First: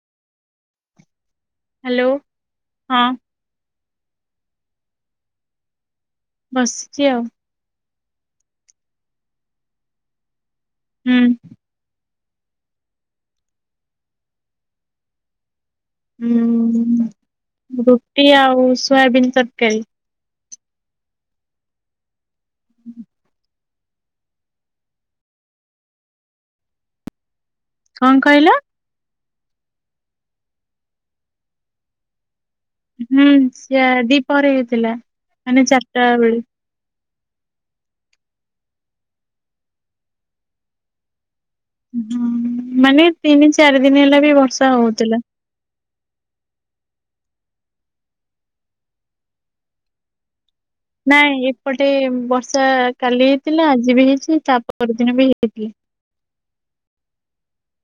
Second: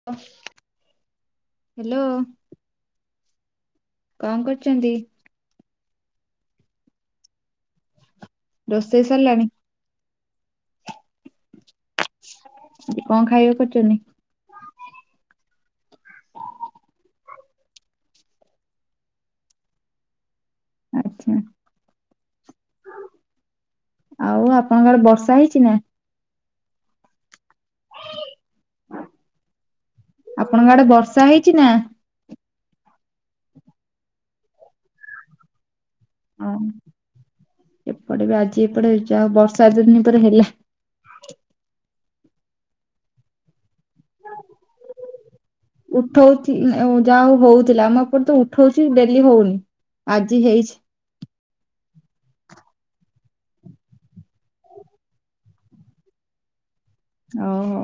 [inaudible] Hello ହଁ। କଣ କରୁଛନ୍ତି? ବସିଚି ଆଉ। ରୋଷେଇ ସରିଲାଣି। ହୁଁ। କଣ ଖାଇବାକୁ କରିଛନ୍ତି? ଉଁ ରୁଟି ଆଉ ସୋୟାବିନ୍ ତରକାରୀ। ଆଚ୍ଛା। ହୁଁ। ଆଉ ଆପଣଙ୍କର ବର୍ଷା ହେଇଛି ନା। କଣ କହିଲ? ଆପଣଙ୍କ ଆଡେ ବର୍ଷା ହେଇଛି ନା। ହୁଁ ଯେ ଦିପହରେ ହେଇଥିଲା ମାନେ ଚାରିଟା ବେଳେ। ହଁ ଏପଟେ ବି ଆଜି ଏପଟେ ଯଉ ବର୍ଷା ଆଜି ଏତେ ଦିନ ପରେ ହେଲା। ହୁଁ ମାନେ ତିନି ଚାରି ଦିନ ହେଲାଣି ବି ବର୍ଷା ହଉଥିଲା। ଉଠଉଛି ଆଉ ଯାହା ହଉ ହଉଥିଲା ଆମ ଏପଟେ ତ ଉଠଉଛି ଡେଲି ହଉନି ଆଜି ହେଇଛି। ନାଇଁ ଏପଟେ ବର୍ଷା କାଲି ହେଇଥିଲା ଆଜି ବି ହେଇଛି ତା ପରଦିନ ବି ହେଇଥିଲା। ଅଉ ହୋ।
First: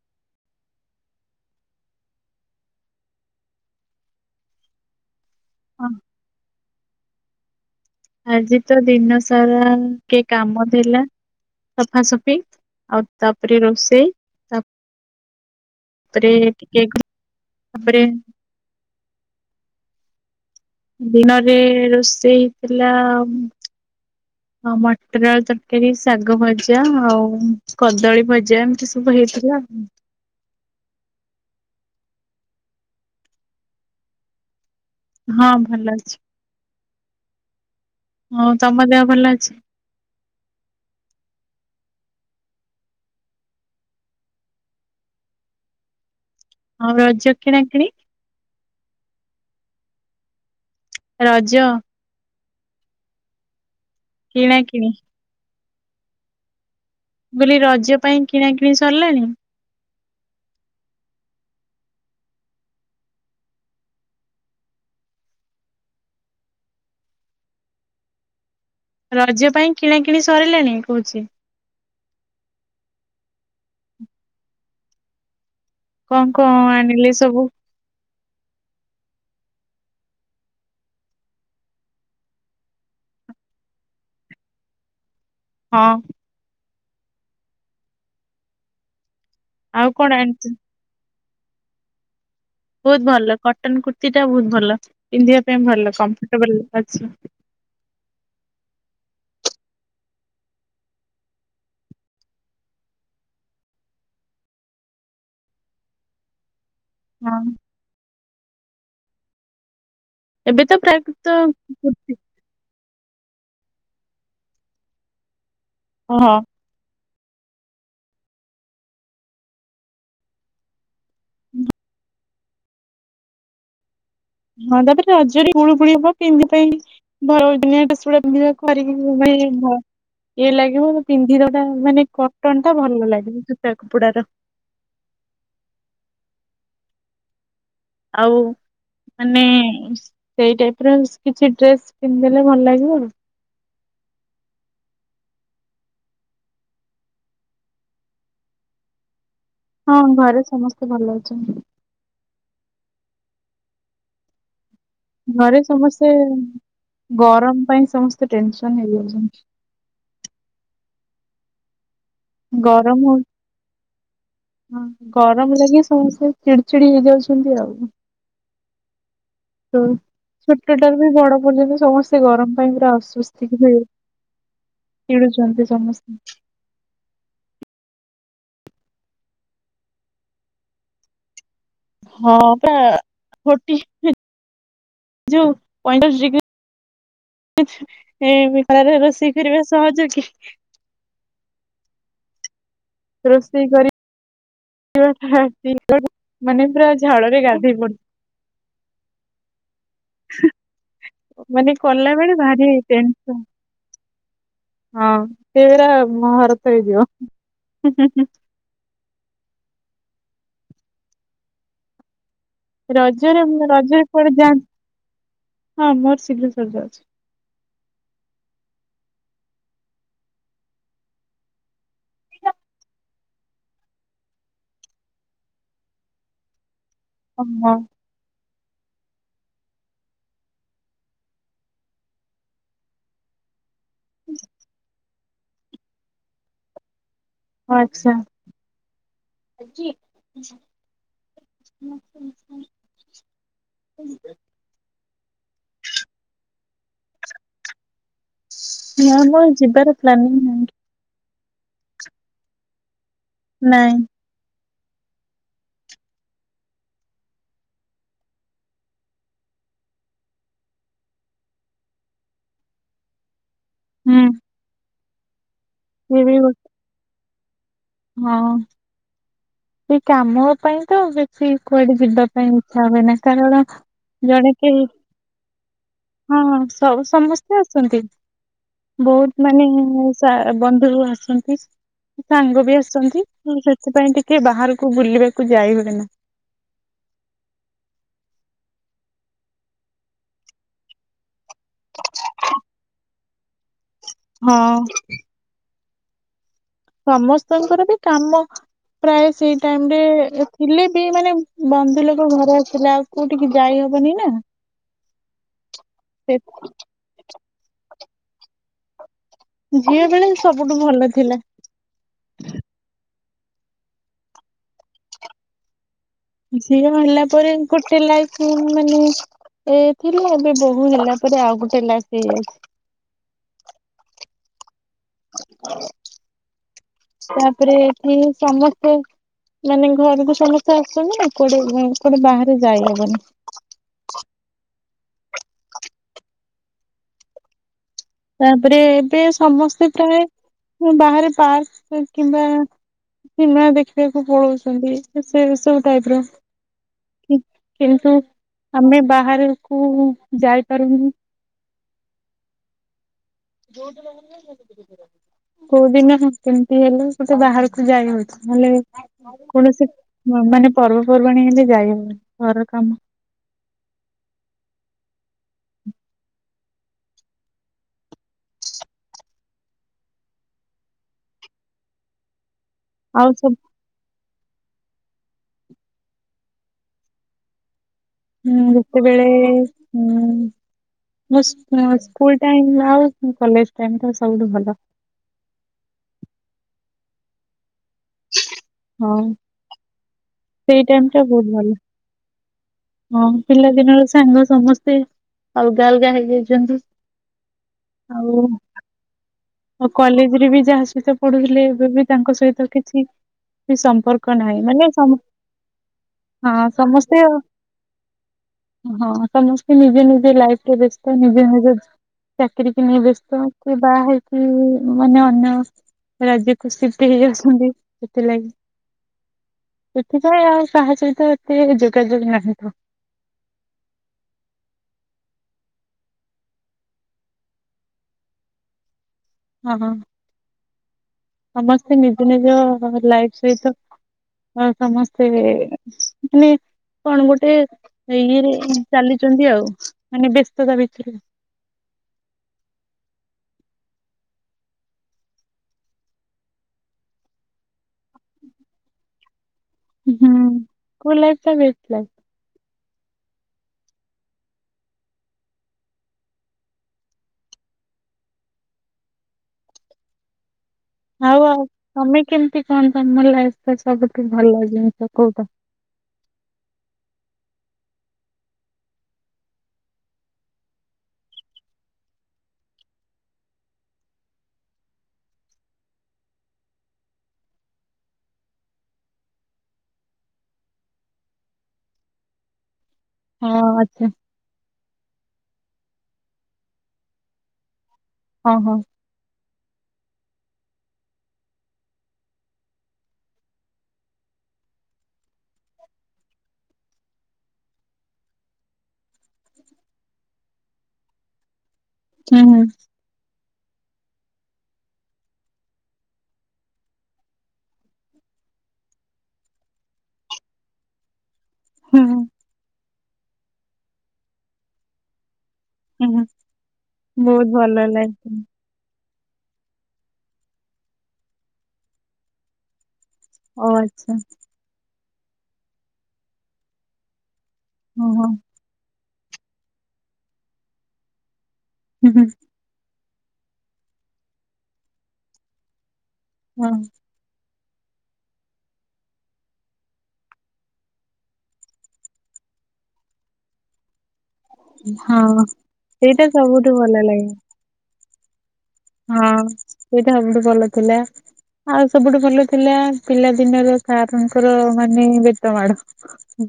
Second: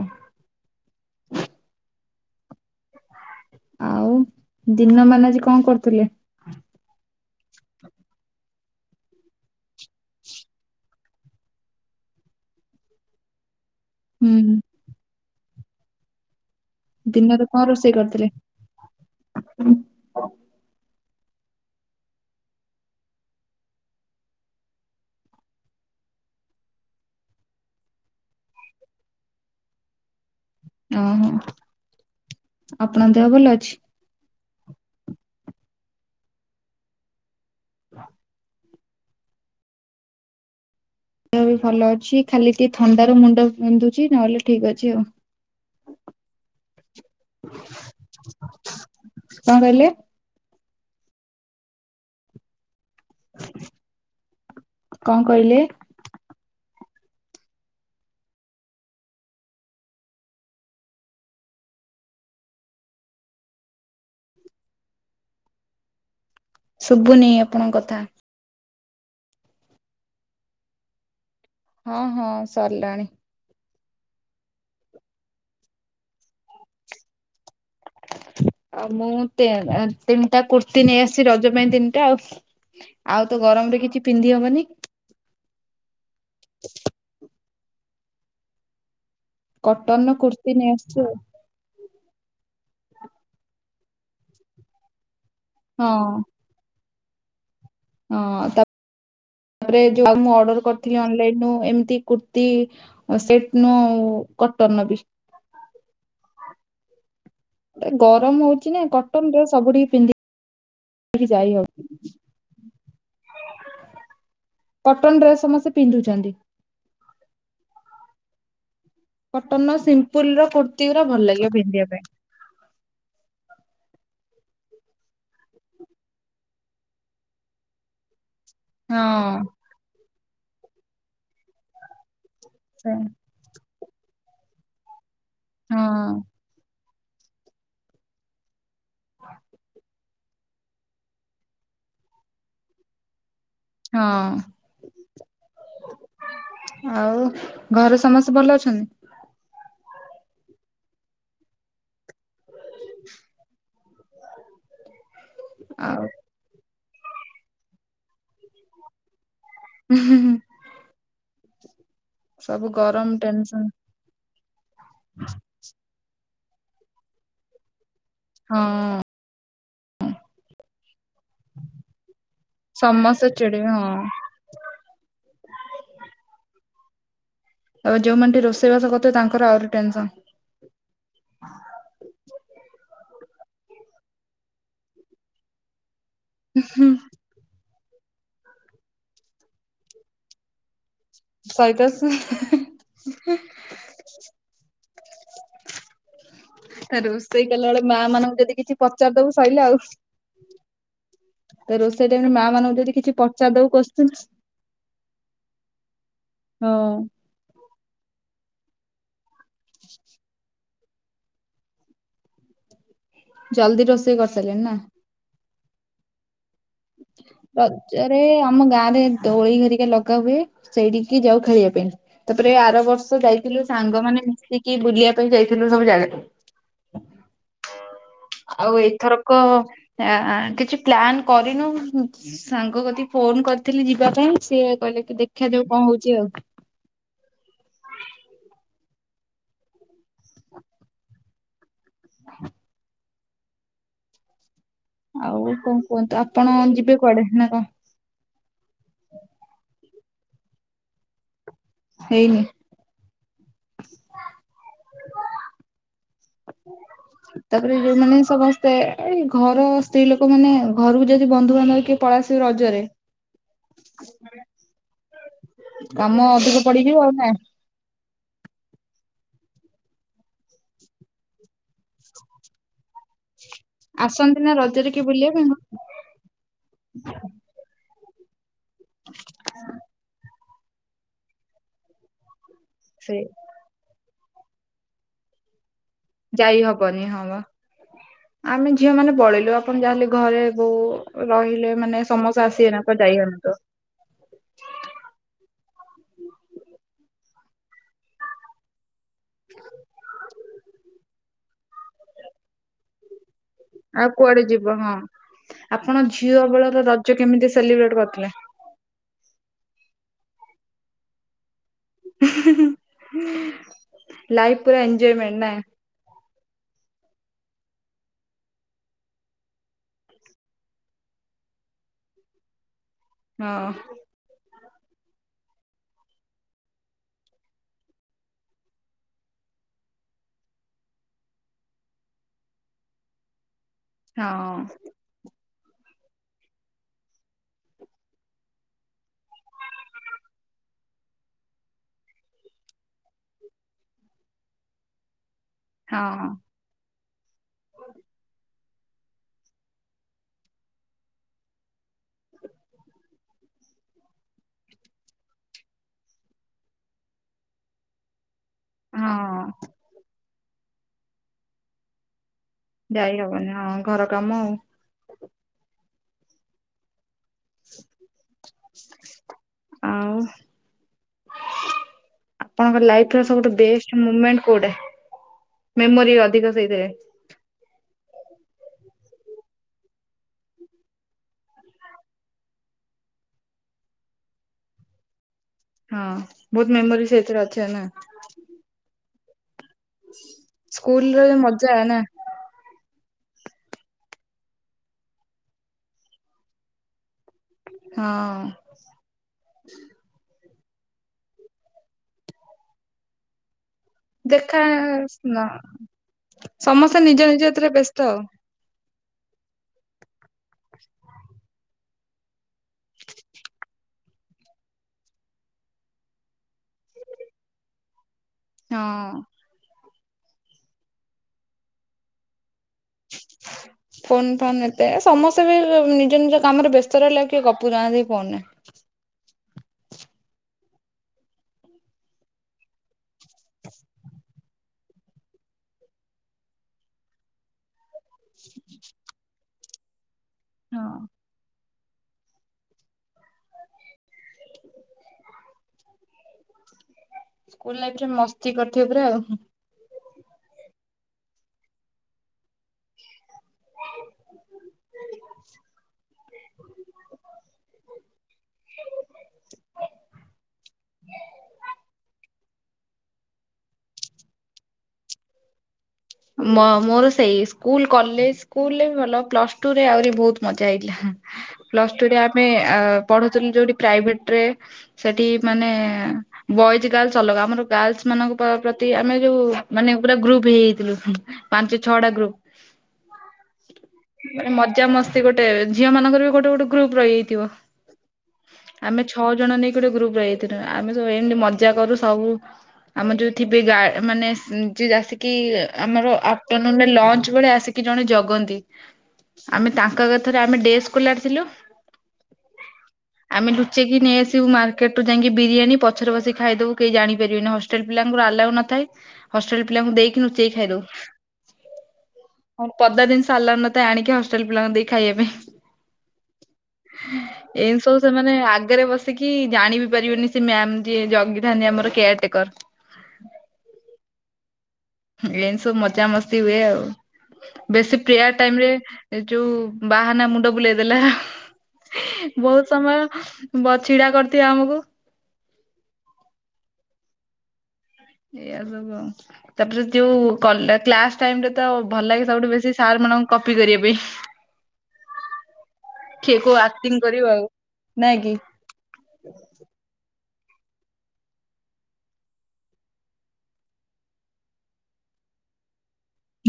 ଆଉ ଦିନ ମାନେ ଆଜି କଣ ହଁ କରୁଥିଲେ? ଆଜି ତ ଦିନ ସାରା ଟିକେ କାମ ଥିଲା। ସଫାସଫି ଆଉ ତାପରେ ରୋଷେଇ ହୁଁ ତା ପରେ ଦିନରେ କଣ ରୋଷେଇ କରିଥିଲ? ଦିନରେ ରୋଷେଇ ହେଇଥିଲା। ଟମାଟର ତରକାରୀ ଶାଗ ଭଜା ଆଉ କଦଳୀ ଭଜା ଏମିତି ସବୁ ହେଇଥିଲା ଆଉ। ଅଁ ହ ଆପଣ ଦେହ ଭଲ ଅଛି। ହଁ ଭଲ ଅଛି ହଁ ତମ ଦେହ ଭଲ ଅଛି। ମୁ ବି ଭଲ ଅଛି ଖାଲି ଟିକେ ଥଣ୍ଡାରୁ ମୁଣ୍ଡ ବିନ୍ଧୁଛି ନହେଲେ ଠିକ୍ ଅଛି ଆଉ। ହ ଆଉ ରଜ କିଣାକିଣି। କଣ କହିଲେ। ରଜ। କଣ କହିଲେ। କିଣା କିଣି। କଣ କହିଲେ। ବୋଲି ରଜ ପାଇଁ କିଣା କିିଣି ସରିଲାଣି। ଶୁଭୁନି ଆପଣଙ୍କ କଥା। ରଜ ପାଇଁ କିଣା କିିଣି ସରିଲାଣି କହୁଛି। ହଁ ହଁ ସରିଲାଣି। କଣ କଣ ଆଣିଲି ସବୁ। ଆଉ ମୁଁ ତିନ୍ ତିନିଟା କୁର୍ତ୍ତି ନେଇଆସିଚି ରଜ ପାଇଁ ତିନିଟା ଆଉ। ଆଉ ତ ଗରମ ରେ କିଛି ପିନ୍ଧି ହବନି। ହଁ। [inaudible] ଆଉ କଟନ କଣ ର ଆଣିଚୁ? କୁର୍ତ୍ତିୀ ନେଇ ଆସିଛୁ ଆଉ। ବହୁତ ଭଲ କଟନ କୁର୍ତ୍ତତିଟା ବହୁତ ଭଲ ପିନ୍ଧିବା ପାଇଁ ଭଲ ହଁ କମ୍ଫର୍ଟେବଲ ଅଛି। ହଁ ତାପରେ ଯୋଉ ଆଉ ମୁଁ ଅର୍ଡର କରିଥିଲି ଅନଲାଇନ ରୁ ଏମିତି କୁର୍ତି ଆ ସେଇଟି ନୁ କଟନ ର ବି। ହଁ। ଏ ଗରମ ହଉଛି ନା କଟନରେ ସବୁଠିକି ପିନ୍ଧି ଏବେ ତ ପ୍ରାକୃତ କୁର୍ତ୍ତୀ। କଟନ ଡ୍ରେସ୍ ସମସ୍ତେ ହଁ ପିନ୍ଧୁଛନ୍ତି। କଟନ ର ସିମ୍ପୁଲ ର କୁର୍ତ୍ତିୀୁ ଉରା ଭଲ ଲାଗିବ ପିନ୍ଧିବା ପାଇଁ। ହଁ ତାପରେ ତ ରଜରେ ଗୁଳୁ ଗୁଳି ହବ କେମିତି ପାଇଁ ଭରଵ ଦିନିଆ ବିଶ୍ଵା ପିନ୍ଧିବ। କରିକି ମାନେ ଇଏ ଭ ଇଏ ଲାଗିବ ମୁ ପିନ୍ଧି ଦବାଟା ମାନେ କ କଟନ୍ ଟା ହଁ। ଭଲ ଲାଗେ ସୁତା କପଡା ଟା। ହଁ। ଆଉ ମାନେ ସେଇ ଟାଇପ ର କିଛି ଡ୍ରେସ ପିନ୍ଧଲେ ଭଲ ଲାଗିବ ଆଉ ହଁ। ଆଉ ଘରେ ସମସ୍ତେ ଭଲ ଅଛନ୍ତି? ହଁ ଘରେ ସମସ୍ତେ ଭଲ ଅଛନ୍ତି। [inaudible] ଘରେ ଆଉ ସମସ୍ତେ ଗରମ ପାଇଁ ସମସ୍ତେ ଟେନସନ ହେଇଯାଉଛନ୍ତି। ହୁଁୁୁଁ ସବୁ ଗରମ ଟେନସନ। ହ ଗରମ ଲାଗି ସମସ୍ତେ ଚିଡଚିଡି ହେଇଯାଉଛନ୍ତି ଆଉ। ହଁ। ଛୋଟଟାରୁ ବି ବଡ ପର୍ଯ୍ୟନ୍ତ ସମସ୍ତେ ଗରମ ପାଇଁ ପୁରା ସମସ୍ତେ ଆସ୍ଵସ୍ତିକ ଚିଡିବେ ହୁଏ। ହଁ। ଛିଡ଼ୁଛନ୍ତି ସମସ୍ତେ? ଯୋଉମାନେଟି ରୋଷେଇବାସ କରୁଥିବେ ତାଙ୍କର ଆହୁରି ଟେନସନ। ହଁ ଫୋଟି। ଯୋଉ ପାଇଁଚାଳିସ ଡିଗ୍ରୀ? ଉ ହୁଁ ଏ ରୋଷେଇ କରିବା ସହଜ କି? ସହେଦସ। ରୋଷେଇ କରି [inaudible] ପୁରା ଝାଳରେ ରୋଷେଇ କଲା ଗାଧେଇ ବେଳେ ମା ପଡିଥିବ ମାନଙ୍କୁ ଯଦି କିଛି ପଚାର ଦବୁ ସରିଲା ଆଉ? ତ ମାନେ ରୋଷେଇ କଲା ଟାଇମରେ ବେଳେ ମା ଭାରି ମାନଙ୍କୁ ଯଦି କିଛି ଟେନ୍ସନ୍। ପଚାରିଦବୁ କୋଶ୍ଚିନ୍ ହଁ ସେ ପୁରା ହଁ ମହାଭାରତ ହେଇଯିବ। [inaudible] ରଜରେ ଏମିତି ଜଲଦି ରଜରେ ରୋଷେଇ କୁଆଡେ କରିସାରିଲେଣି ନା? ଯାଆନ୍ତି ହଁ ମୋର ସିଦ୍ଧେଶ୍ୱର ଯାଉଛି। ରଜରେ ଆମ ଗାଁ ରେ ଦୋଳିହେରିକା ଲଗା ହୁଏ। ସେଇଠିକି ଯାଉ ଖେଳିବା ପାଇଁ। ତାପରେ ଆର ବର୍ଷ ଯାଇଥିଲୁ ସାଙ୍ଗ ମାନେ ମିଶିକି ବୁଲିବା ପାଇଁ ଯାଇଥିଲୁ ସବୁ ଜାଗାକୁୁ। ହ [inaudible] ହ ହଁ। ଆଉ ଏଥରକ କିଛି ପ୍ଲାନ କରିନୁ? ସାଙ୍ଗ କତିିକି ଫୋନ କରିଥିଲି ଯିବା ପାଇଁ ସିଏ କହିଲେ କି ଦେଖାଯାଉ କଣ ହଉଛି ଆଉ? ଓ ଆଚ୍ଛା କି? ହ [inaudible] ଆଉ କଣ କୁହନ୍ତୁ ଆପଣ ଯିବେ କୁଆଡେ ନା କଣ? ହ ମୁଁ ମୋର ଯିବାର ପ୍ଲାନିଂ ନାହିଁ। ହେଇନି। ନାଇଁ। [inaudible] ତାପରେ ଯୋଉମାନେ ସମସ୍ତେ ଏଇ ଘର ସ୍ତ୍ରୀ ଲୋକ ମାନେ ଘରକୁ ଯଦି ବନ୍ଧୁବାନ୍ଧବ କିଏ ପଳେଇଆସିବେ ରଜରେ। ହୁଁ। ସିଏ କାମ ବି ଅଧିକ ଗୋଟେ ପଡିଯିବ ଆଉ ନା? ହଁ। ସେ କାମ ପାଇଁ ତ ବେଶି କୁଆଡେ ଯିବା ପାଇଁ ଇଚ୍ଛା ହୁଏନାହିଁ କାରଣ ଆସନ୍ତି ଜଣେ ନା କେହି ରଜରେ କିଏ ବୁଲିବା ପାଇଁ [unintelligible] ହଁ ହଁ ସ ସମସ୍ତେ ଆସନ୍ତି ବହୁତ ମାନେ ସା ଆ ବନ୍ଧୁ ଆସନ୍ତି ସାଙ୍ଗ ବି ସେ ଆସନ୍ତି ଅ ସେଥିପାଇଁ ଟି ଟିକେ ବାହାରକୁ ବୁଲିବାକୁ ଯାଇହୁଏନା। ଯାଇ ହବନି ହଁ ବା। ଆମେ ଝିଅ ମାନେ ପଳେଇଲୁ ଆପଣ ଯାହା ହେଲେ ଘରେ ବୋଉ ରହିଲେ ମାନେ ସମସ୍ତେ ଆସିିବେନା କୁଆଡେ ଯାଇହଉନଥିବ। ହଁ। ସମସ୍ତଙ୍କର ବି କାମ ପ୍ରାୟେ ସେଇ ଟାଇମ ରେ ଥିଲେ ବି ମାନେ ବନ୍ଧୁ ଲୋକ ଘରେ ଆସିଲା ସ କୋଉଠିକି ଯାଇହବ ଆଉ କୁଆଡେ ଯିବ ହଁ ଆପଣ ସେ ଝିଅ ବେଳର ରଜ କେମିତି ସେଲିବ୍ରେଟ କରିଥିଲେ? ଝିଅ ବେଳେ ସବୁଠୁ ଭଲ ଥିଲା। ହୁଁ ହୁଁ ହୁଁ ଲାଇଫ୍ ପୁରା ଏଞ୍ଜଜୟମେଣ୍ଟ ନା? ଝିଅ ହେଲା ପରେ ଗୋଟେ ଲାଇଫ୍ ଉଁ ମାନେ ଏ ଥିଲା ଏବେ ବୋହୂ ହେଲା ପରେ ଆଉ ଗୋଟେ ଲାଇଫ ହେଇଯାଇଛି। ହଁ। [inaudible] ତାପରେ ଏଠି ସମସ୍ତେ ମାନେ ଘରକୁ ସମସ୍ତେ ଆସନ୍ତିନା କୁଆଡେ ଉଁ କୁଆଡେ ବାହାରେ ଯାଇହବନି। ହଁ। ତାପରେ ଏବେ ସମସ୍ତେ ପ୍ରାୟେ ଉଁ ବାହାରେ ପାର୍କ କିମ୍ବା ସିନେମା ଦେଖିବାକୁ ପଳଉଛନ୍ତି ସେ ସବୁ ଟାଇପ୍ ର। ହଁ। ହୁଁ କିନ୍ତୁ ଆମେ ବାହାରକୁ ଯାଇପାରୁନୁ। ଯୋଉ ଦିନ ହେଲେ [unintelligible] କୋଉ ଦିନ ହେଁ କେମିତି ହେଲେ ଗୋଟେ ବାହାରକୁ ଯାଇହଉଛି। ନହଲେ ହଁ କୌଣସି ମ ମାନେ ପର୍ବପର୍ବାଣୀ ହେଲେ ଯାଇହବନି ଘରର କାମ ଯାଇ ହବନି ହଁ ଘର କାମ ଆଉ। ଆଉ? ଆପଣଙ୍କ ଲାଇଫ ର ଆଉ ସବୁଠୁ ସବୁ ବେଷ୍ଟ ମୁମେଣ୍ଟ କୋଉଟା ମେମୋରି ଅଧିକ ସେଇଥିରେ? ହୁଁ ଯେତେବେଳେ ହୁଁ। ମୋ ସୁ ଉଁ ସ୍କୁଲ ଟାଇମ ଆଉ କଲେଜ ଟାଇମ ତ ସବୁଠୁ ଭଲ। ହଁ ବହୁତ ମେମୋରି ସେଇଥିରେ ଅଛି ଆଉ ନା? ହଁ। ସେଇ ସ୍କୁଲ୍ ଟାଇମ୍ ଟା ର ଏ ବହୁତ ଭଲ ମଜା ନା? ହଁ ପିଲାଦିନର ସାଙ୍ଗ ସମସ୍ତେ ଅଲଗା ଅଲଗା ହେଇଯାଇଛନ୍ତି। ଆଉ ହଁ। ଆଉ କଲେଜରେ ବି ଯାହା ସହିତ ପଢୁଥିଲେ ଏବେ ବି ତାଙ୍କ ସହିତ କିଛି ଏ ସ ଦେଖା ନ ସମସ୍ତେ ନିଜ ନିଜ ତିରେ ବ୍ୟସ୍ତ ଆଉ। ହଁ ସମସ୍ତେ ନିଜେ ନିଜେ ଲାଇଫରେ ବ୍ୟସ୍ତ ନିଜେ ନିଜେ ଚାକିରି କି ନେଇ ବ୍ୟସ୍ତ କିଏ ବାହା ହେଇ ଉଁ ମାନେ ଅନ୍ୟ ରାଜ୍ୟକୁ ସିଫ୍ଟ ହେଇଆସନ୍ତି। ସେଥିଲାଗି ହଁ। ସେଥିପାଇଁ ଆଉ କାହା ସହିତ ଏତେ ଯୋଗାଯୋଗ ନାହିଁ ତ। [inaudible] ଫୋନ୍ ଫାନ୍ ଏତେ ସମସ୍ତେ ବି ନିଜ ନିଜ କାମରେ ବ୍ୟସ୍ତ ରହିଲେ ଆଉ କିଏ ଗପୁନାହାଁନ୍ତି ଫୋନରେ। ହଁ ହଁ ସମସ୍ତେ ନିଜ ନିଜ ଲାଇଫ ସହିତ ଆଉ ସମସ୍ତେ ମାନେ କଣ ଗୋଟେ ଇଏରେ ଚାଲିଚନ୍ତି ଆଉ ମାନେ ବ୍ୟସ୍ତତା ହଁ। ଭିତରେ। ସ୍କୁଲ୍ ଲାଇଫରେ ମସ୍ତି କରିଥିବେ ପୁରା ଆଉ ଉଁ ହୁଁ। ହୁଁ ସ୍କୁଲ୍ ଲାଇଫଟା ବେଷ୍ଟ ଲାଇଫ୍। ଆଉ ଆଉ ତମେ କେମିତି କଣ ତମ ଲାଇଫରେ ସବୁଠୁ ଭଲ ଜିନିଷ କୋଉଟା? ମ ମୋର ସେଇ ସ୍କୁଲ୍ କଲେଜ୍ ସ୍କୁଲରେ ଭଲ ପ୍ଲସ୍ ଟୁରେ ଆହୁରି ବହୁତ୍ ମଜା ହେଇଥିଲା। ପ୍ଲସ୍ ଟୁରେ ଆମେ ଅଁ ପଢୁଥିଲୁ ଯୋଉଠି ପ୍ରାଇଭେଟରେ ସେଠି ମାନେ ବଏଜ୍ ଗାର୍ଲସ ଅଲଗା ଆମର ଗାର୍ଲସ ମାନଙ୍କ ପା ପ୍ରତି ଆମେ ଯୋଉ ମାନେ ପୁରା ଗ୍ରୁପ୍ ହେଇଯାଇଥିଲୁ ହୁ ପାଞ୍ଚ ଛଅଟା ଗ୍ରୁପ୍। ହଁ ଆଛା। ମାନେ ମଜା ମସ୍ତି ଗୋଟେ ଝିଅ ମାନଙ୍କରବି ଗୋଟେ ଗୋଟେ ଗ୍ରୁପ୍ ରହିଯାଇଥିବ। ହଁ ହଁ। ଆମେ ଛଅ ଜଣ ନେଇକି ଗୋଟେ ଗ୍ରୁପରେ ରହିଯାଇଥିଲୁ ଆମେ ସବୁ ଏମିତି ମଜା କରୁ ସବୁ ଆମର ଯୋଉ ଥିବେ ଗା ମାନେ ଯେ ଆସିକିି ଆମର ଆଫ୍ଟରନୁନରେ ଲଞ୍ଚ ବେଳେ ଆସିକି ଜଣେ ଜଗନ୍ତି ଆମେ ତାଙ୍କ କଥାରେ ଆମେ ଡେସ୍ ସ୍କୋଲାର ଥିଲୁ ହୁଁ ହୁଁ। ଆମେ ଲୁଚେଇକି ନେଇଆସିବୁ ମାର୍କେଟରୁୁ ଯାଇକି ବିରିୟାନୀ ପଛରେ ବସି ଖାଇଦବୁ କେହି ଜାଣିପାରିବେନି ହ ହଷ୍ଟେଲ ପିଲାଙ୍କୁ ଆଲାଉ ନଥାଏ ହଷ୍ଟେଲ ପିଲାଙ୍କୁ ଦେଇକି ଲୁଚେଇ ଖାଇଦଉ। ହୁଁ ହୁଁ। ଆମର ପଦା ଜିନିଷ ଆଲାଉ ନଥାଏ ଆଣିକି ହଷ୍ଟେଲ ପିଲାଙ୍କୁ ଦେଇ ଖାଇବା ପାଇଁ। ହୁଁ ହୁଁ ବହୁତ ଭଲ ଏମିତି ସବୁ ଲାଗେ ସେମାନେ ଆ ଆଗରେ ବସିକି ଜାଣିବି ପାରିବେନି ସେ ମ୍ୟାମ୍ ଯିଏ ଜଗିଥାନ୍ତି ଆମର କେୟାରଟେକର। ଓ ଆଚ୍ଛା। ଏମିତି ସବୁ ମଜା ମସ୍ତି ହୁଏ ଆଉ ବେଶୀ ଓ ହୋ ପ୍ରେୟାର ଟାଇମରେ ଏ ଯୋଉ ବାହାନା ମୁଣ୍ଡ ବୁଲେଇ ଦେଲା ହୁଁ ହୁଁ ବହୁତ୍ ସମୟ ବ ଛିଡ଼ା କରିଥିବେ ଆମକୁ ହଁ। ଏଇଆ ସବୁ ଆଉ। ତାପରେ ଯୋଉ କଲେ କ୍ଲାସ୍ ଟାଇମରେତ ଭଲ ଲାଗେ ସବୁଠୁ ବେଶୀ ସାର୍ ମାନଙ୍କୁ କପି କରିବା ପାଇଁ। [inaudible] ହଁ ସେଇଟା ସବୁଠୁ ଭଲ ଲାଗେ। ନାଁ କି। ହଁ ସେଇଟା ସବୁଠୁ ଭଲ ଥିଲା। ଆଉ ସବୁଠୁ ଭଲ ଥିଲା ପିଲାଦିନର ସାରଙ୍କର ମାନେ ବେତ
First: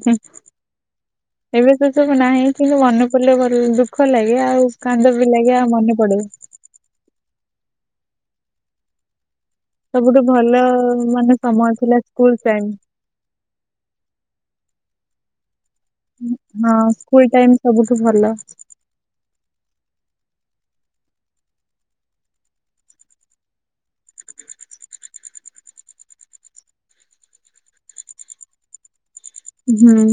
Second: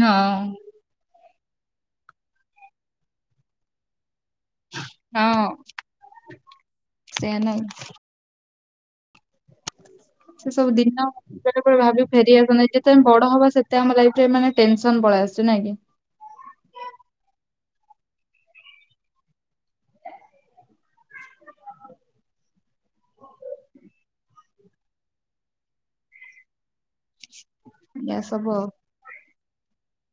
ହଁ [inaudible] ଏବେ ସେସବୁ ନାହିଁ କିନ୍ତୁ ମନେ ପଡ଼ିଲେ ଭାରି ଦୁଃ ଖ ଲାଗେ ଆଉ କାନ୍ଦବି ଲାଗେ ଆଉ ମନେ ପଡ଼େ। ସେଇଆ ନୁଁହକି। ସବୁଠୁ ସେସବୁ ଭଲ ଦିନ ମାନେ ବେଳେ ସମୟ ବେଳେ ଥିଲା ଭାବେ ସ୍କୁଲ ଫେରି ଟାଇମ ଆସନ୍ତାକି ଯଦି ଯେତେ ଆମେ ବଡ଼ ହବା ସେତେ ଆମ ଲାଇଫରେ ମାନେ ଟେନସନ୍ ପଳେଇ ଆସୁଚି ନାଇକି। ହଁ ସ୍କୁଲ୍ ଟାଇମ୍ ସବୁଠୁ ଭଲ। ଏଇଆ ସବୁ ଆଉ। ହୁଁ।